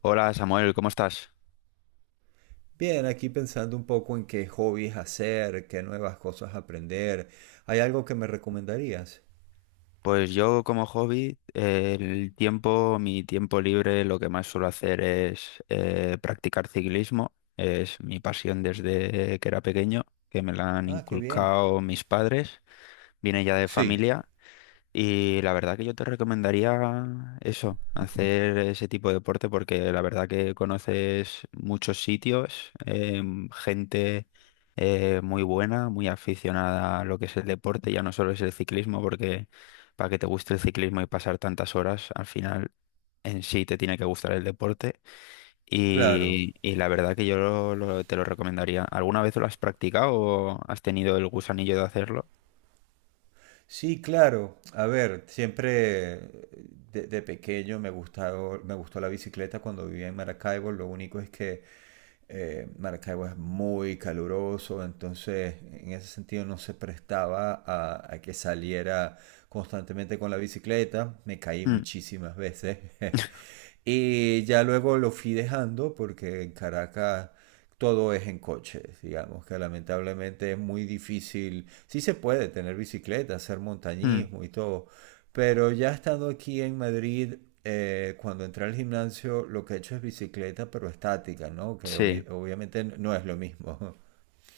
Hola Samuel, ¿cómo estás? Bien, aquí pensando un poco en qué hobbies hacer, qué nuevas cosas aprender. ¿Hay algo que me recomendarías? Pues yo como hobby, el tiempo, mi tiempo libre, lo que más suelo hacer es practicar ciclismo. Es mi pasión desde que era pequeño, que me la han Ah, qué bien. inculcado mis padres. Viene ya de Sí, familia. Y la verdad que yo te recomendaría eso, hacer ese tipo de deporte porque la verdad que conoces muchos sitios, gente muy buena, muy aficionada a lo que es el deporte, ya no solo es el ciclismo, porque para que te guste el ciclismo y pasar tantas horas, al final en sí te tiene que gustar el deporte. claro. Y la verdad que yo te lo recomendaría. ¿Alguna vez lo has practicado o has tenido el gusanillo de hacerlo? Sí, claro. A ver, siempre de pequeño me gustado, me gustó la bicicleta cuando vivía en Maracaibo. Lo único es que Maracaibo es muy caluroso, entonces en ese sentido no se prestaba a que saliera constantemente con la bicicleta. Me caí Mm, muchísimas veces. Y ya luego lo fui dejando porque en Caracas todo es en coches, digamos, que lamentablemente es muy difícil. Sí se puede tener bicicleta, hacer mm, montañismo y todo, pero ya estando aquí en Madrid, cuando entré al gimnasio, lo que he hecho es bicicleta, pero estática, ¿no? Que sí. Obviamente no es lo mismo.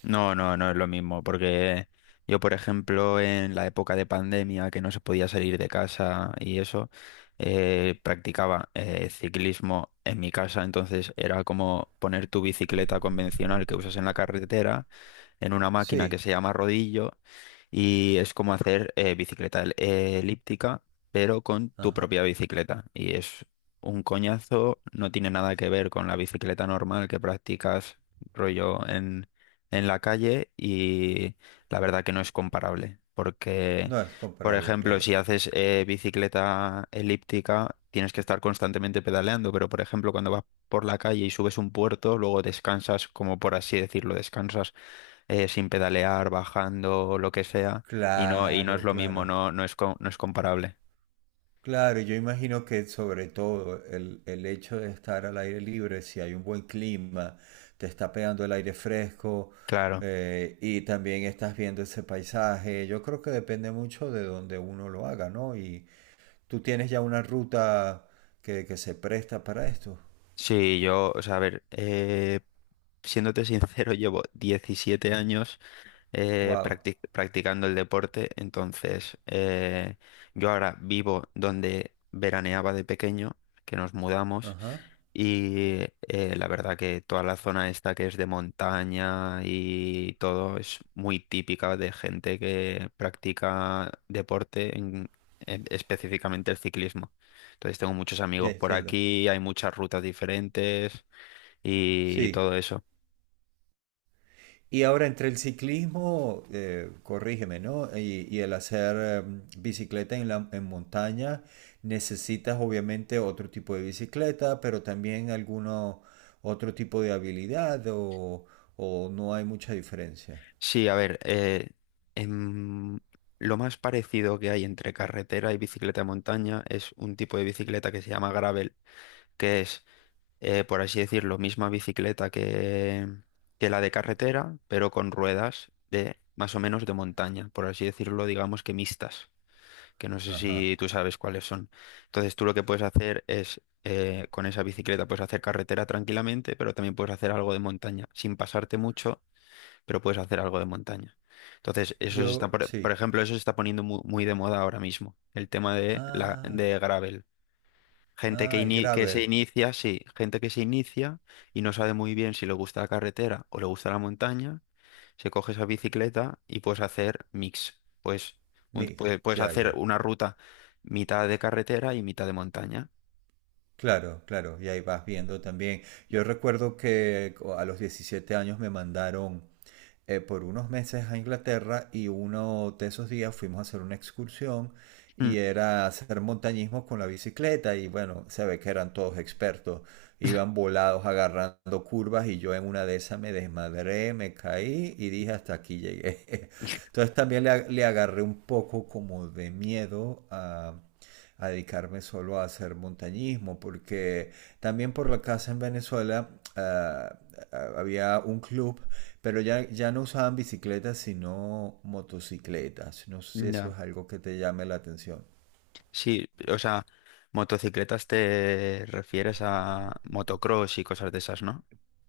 No, no, no es lo mismo, porque yo, por ejemplo, en la época de pandemia, que no se podía salir de casa y eso, practicaba ciclismo en mi casa, entonces era como poner tu bicicleta convencional que usas en la carretera en una máquina que Sí, se llama rodillo y es como hacer bicicleta elíptica, pero con tu ajá. propia bicicleta. Y es un coñazo, no tiene nada que ver con la bicicleta normal que practicas rollo en la calle y la verdad que no es comparable, porque, No es por comparable, ejemplo, claro. si haces bicicleta elíptica, tienes que estar constantemente pedaleando, pero, por ejemplo, cuando vas por la calle y subes un puerto, luego descansas, como por así decirlo, descansas sin pedalear, bajando, lo que sea, y no es Claro, lo mismo, claro. no, no es, no es comparable. Claro, yo imagino que sobre todo el hecho de estar al aire libre, si hay un buen clima, te está pegando el aire fresco Claro. Y también estás viendo ese paisaje. Yo creo que depende mucho de donde uno lo haga, ¿no? Y tú tienes ya una ruta que se presta para esto. Sí, yo, o sea, a ver, siéndote sincero, llevo 17 años Wow. Practicando el deporte. Entonces, yo ahora vivo donde veraneaba de pequeño, que nos mudamos. Ajá. Y la verdad que toda la zona esta que es de montaña y todo es muy típica de gente que practica deporte, específicamente el ciclismo. Entonces tengo muchos Ya amigos por entiendo. aquí, hay muchas rutas diferentes y Sí. todo eso. Y ahora entre el ciclismo, corrígeme, ¿no? Y el hacer bicicleta en en montaña, necesitas obviamente otro tipo de bicicleta, pero también alguno otro tipo de habilidad o no hay mucha diferencia. Sí, a ver, em, lo más parecido que hay entre carretera y bicicleta de montaña es un tipo de bicicleta que se llama gravel, que es, por así decirlo, misma bicicleta que la de carretera, pero con ruedas de más o menos de montaña, por así decirlo, digamos que mixtas, que no sé si Ajá. tú sabes cuáles son. Entonces tú lo que puedes hacer es, con esa bicicleta puedes hacer carretera tranquilamente, pero también puedes hacer algo de montaña, sin pasarte mucho, pero puedes hacer algo de montaña. Entonces, eso se está, Yo, por sí. ejemplo, eso se está poniendo muy de moda ahora mismo, el tema de la Ah, de gravel. Gente que, ah, el que se gravel. inicia, sí, gente que se inicia y no sabe muy bien si le gusta la carretera o le gusta la montaña, se coge esa bicicleta y puedes hacer mix. Pues puedes, Mix, puedes ya, hacer ya. una ruta mitad de carretera y mitad de montaña. Claro, claro, y ahí vas viendo también. Yo recuerdo que a los 17 años me mandaron por unos meses a Inglaterra y uno de esos días fuimos a hacer una excursión Mm. y era hacer montañismo con la bicicleta y bueno, se ve que eran todos expertos, iban volados agarrando curvas y yo en una de esas me desmadré, me caí y dije hasta aquí llegué. Entonces también le agarré un poco como de miedo a dedicarme solo a hacer montañismo, porque también por la casa en Venezuela había un club pero ya no usaban bicicletas, sino motocicletas. No sé si eso Ya. es algo que te llame la atención. Sí, o sea, motocicletas te refieres a motocross y cosas de esas, ¿no?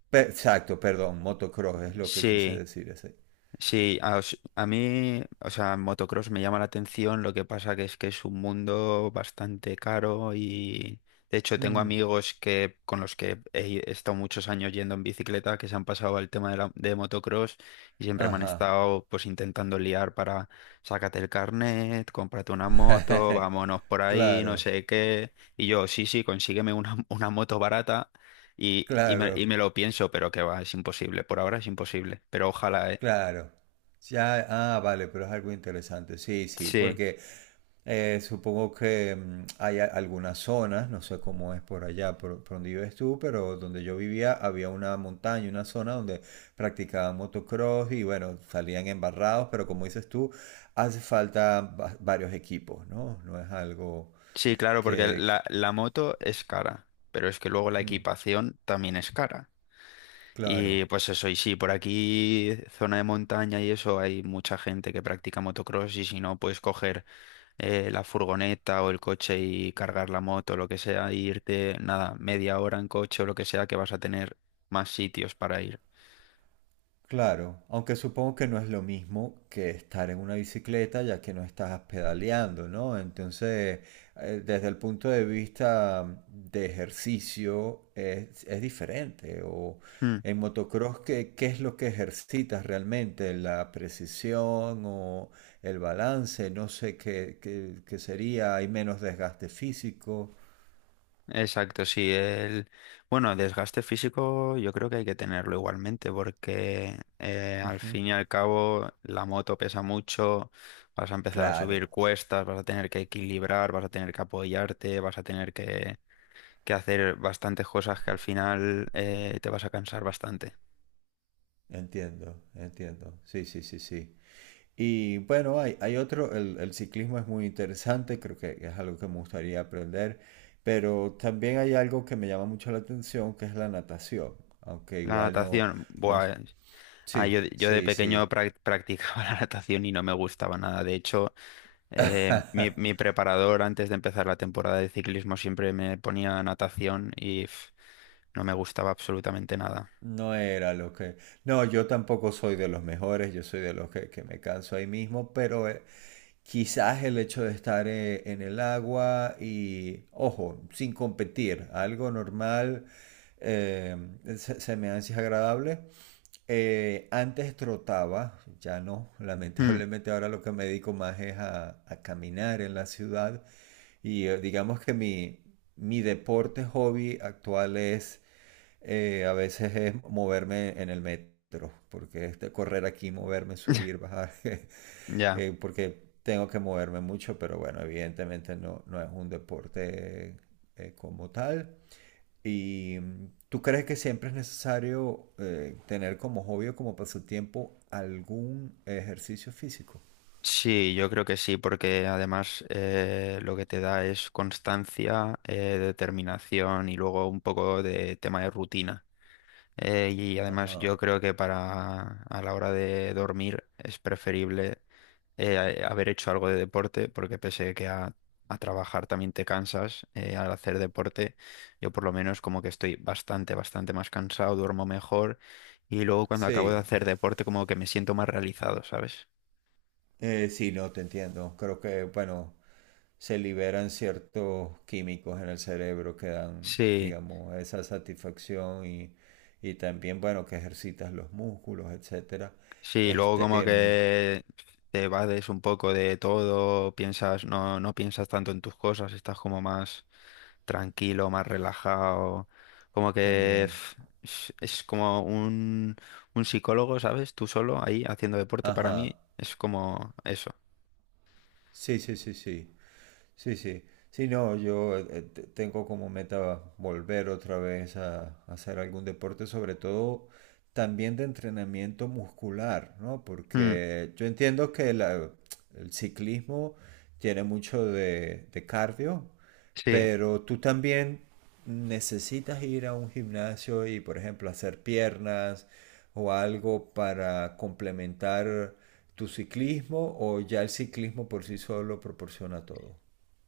Exacto, perdón, motocross es lo que quise Sí. decir ese. Sí, a mí, o sea, motocross me llama la atención, lo que pasa que es un mundo bastante caro y de hecho tengo Mm, amigos que con los que he estado muchos años yendo en bicicleta que se han pasado al tema de, la, de motocross y siempre me han ajá. estado pues intentando liar para sácate el carnet, cómprate una moto, vámonos por ahí, no Claro, sé qué. Y yo, sí, sí, consígueme una, una moto barata. Y claro. me lo pienso, pero que va, es imposible. Por ahora es imposible. Pero ojalá, ¿eh? Claro. Ya, ah, ah, vale, pero es algo interesante. Sí, sí, Sí, porque supongo que hay algunas zonas, no sé cómo es por allá, por donde vives tú, pero donde yo vivía había una montaña, una zona donde practicaban motocross y bueno, salían embarrados, pero como dices tú, hace falta varios equipos, ¿no? No es algo sí, claro, porque la, que- la moto es cara, pero es que luego la mm, equipación también es cara. claro. Y pues eso, y sí, por aquí, zona de montaña y eso, hay mucha gente que practica motocross y si no, puedes coger la furgoneta o el coche y cargar la moto, lo que sea, e irte, nada, media hora en coche o lo que sea, que vas a tener más sitios para ir. Claro, aunque supongo que no es lo mismo que estar en una bicicleta ya que no estás pedaleando, ¿no? Entonces, desde el punto de vista de ejercicio es diferente. O en motocross, ¿qué, qué es lo que ejercitas realmente? ¿La precisión o el balance? No sé qué, qué sería. Hay menos desgaste físico. Exacto, sí. El... Bueno, desgaste físico yo creo que hay que tenerlo igualmente porque al Ujú. fin y al cabo la moto pesa mucho, vas a empezar a Claro, subir cuestas, vas a tener que equilibrar, vas a tener que apoyarte, vas a tener que hacer bastantes cosas que al final te vas a cansar bastante. entiendo, entiendo. Sí, sí, sí, sí. Y bueno, hay otro, el ciclismo es muy interesante, creo que es algo que me gustaría aprender, pero también hay algo que me llama mucho la atención, que es la natación, aunque La igual no, natación, no, buah, yo, sí, yo de sí, pequeño sí, practicaba la natación y no me gustaba nada. De hecho... mi, mi preparador antes de empezar la temporada de ciclismo siempre me ponía natación y pf, no me gustaba absolutamente nada. no era lo que, no, yo tampoco soy de los mejores, yo soy de los que me canso ahí mismo, pero quizás el hecho de estar en el agua y, ojo, sin competir, algo normal, eh, se, se me hace agradable. Antes trotaba, ya no, Hmm, lamentablemente ahora lo que me dedico más es a caminar en la ciudad y digamos que mi deporte hobby actual es a veces es moverme en el metro, porque es de correr aquí, moverme, subir, bajar, ya. Porque tengo que moverme mucho, pero bueno, evidentemente no, no es un deporte como tal. ¿Y tú crees que siempre es necesario tener como hobby o como pasatiempo algún ejercicio físico? Sí, yo creo que sí, porque además lo que te da es constancia, determinación y luego un poco de tema de rutina. Y además Ajá. yo creo que para a la hora de dormir es preferible haber hecho algo de deporte, porque pese que a trabajar también te cansas, al hacer deporte yo por lo menos como que estoy bastante, bastante más cansado, duermo mejor y luego cuando acabo de Sí, hacer deporte como que me siento más realizado, ¿sabes? Sí, no, te entiendo. Creo que, bueno, se liberan ciertos químicos en el cerebro que dan, Sí. digamos, esa satisfacción y también, bueno, que ejercitas los músculos, etcétera. Sí, luego Este, como em, que te vades un poco de todo, piensas, no, no piensas tanto en tus cosas, estás como más tranquilo, más relajado, como que también. Es como un psicólogo, ¿sabes? Tú solo ahí haciendo deporte para Ajá. mí es como eso. Sí, sí, sí, sí. Sí, sí. Sí, no, yo tengo como meta volver otra vez a hacer algún deporte, sobre todo también de entrenamiento muscular, ¿no? Mm, Porque yo entiendo que el ciclismo tiene mucho de cardio, sí. pero tú también necesitas ir a un gimnasio y, por ejemplo, hacer piernas o algo para complementar tu ciclismo, o ya el ciclismo por sí solo proporciona todo.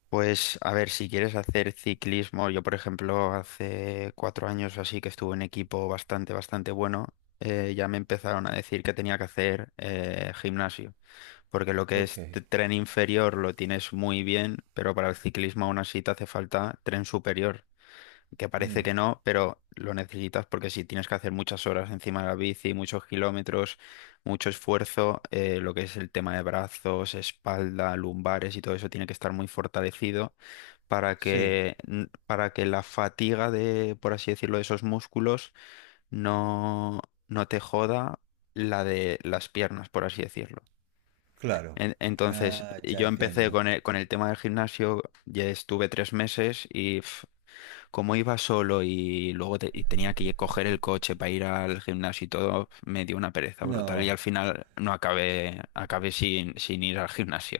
Pues a ver, si quieres hacer ciclismo, yo por ejemplo hace 4 años o así que estuve en equipo bastante, bastante bueno, ya me empezaron a decir que tenía que hacer gimnasio, porque lo que Ok. es tren inferior lo tienes muy bien, pero para el ciclismo aún así te hace falta tren superior, que parece Mm. que no, pero lo necesitas porque si tienes que hacer muchas horas encima de la bici, muchos kilómetros, mucho esfuerzo, lo que es el tema de brazos, espalda, lumbares y todo eso tiene que estar muy fortalecido para Sí, que, para que la fatiga de, por así decirlo, de esos músculos no, no te joda la de las piernas, por así decirlo. claro. Entonces, Ah, ya yo empecé entiendo. Con el tema del gimnasio, ya estuve 3 meses y pf, como iba solo y luego y tenía que coger el coche para ir al gimnasio y todo, me dio una pereza brutal y No. al final no acabé, acabé sin, sin ir al gimnasio.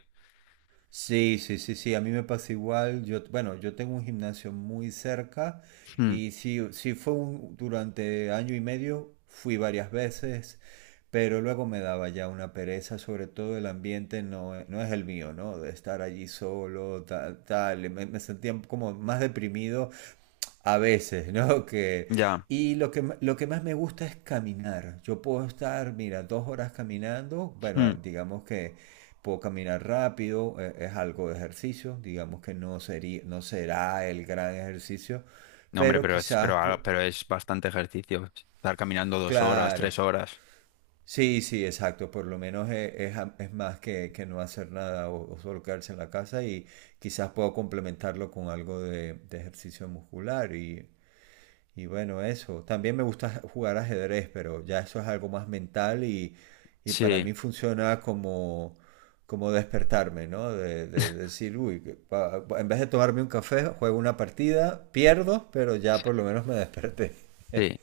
Sí, sí, sí, sí, a mí me pasa igual. Yo, bueno, yo tengo un gimnasio muy cerca Hmm, y sí, sí fue un, durante año y medio, fui varias veces, pero luego me daba ya una pereza, sobre todo el ambiente no, no es el mío, ¿no? De estar allí solo, tal, tal, y me sentía como más deprimido a veces, ¿no? Que, ya. y lo que, lo que más me gusta es caminar. Yo puedo estar, mira, 2 horas caminando. Bueno, digamos que puedo caminar rápido, es algo de ejercicio. Digamos que no sería, no será el gran ejercicio, No, hombre, pero pero es, quizás, pero, ah, pero es bastante ejercicio. Estar caminando 2 horas, claro. 3 horas. Sí, sí, exacto. Por lo menos es, es más que no hacer nada o, o solo quedarse en la casa y quizás puedo complementarlo con algo de ejercicio muscular. Y y bueno, eso. También me gusta jugar ajedrez, pero ya eso es algo más mental y para mí Sí, funciona como, como despertarme, ¿no? De decir, uy, que en vez de tomarme un café, juego una partida, pierdo, pero ya por lo menos me desperté. sí.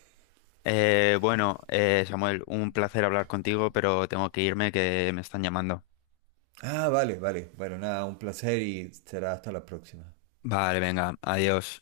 Bueno, Samuel, un placer hablar contigo, pero tengo que irme que me están llamando. Ah, vale, vale. Bueno, nada, un placer y será hasta la próxima. Vale, venga, adiós.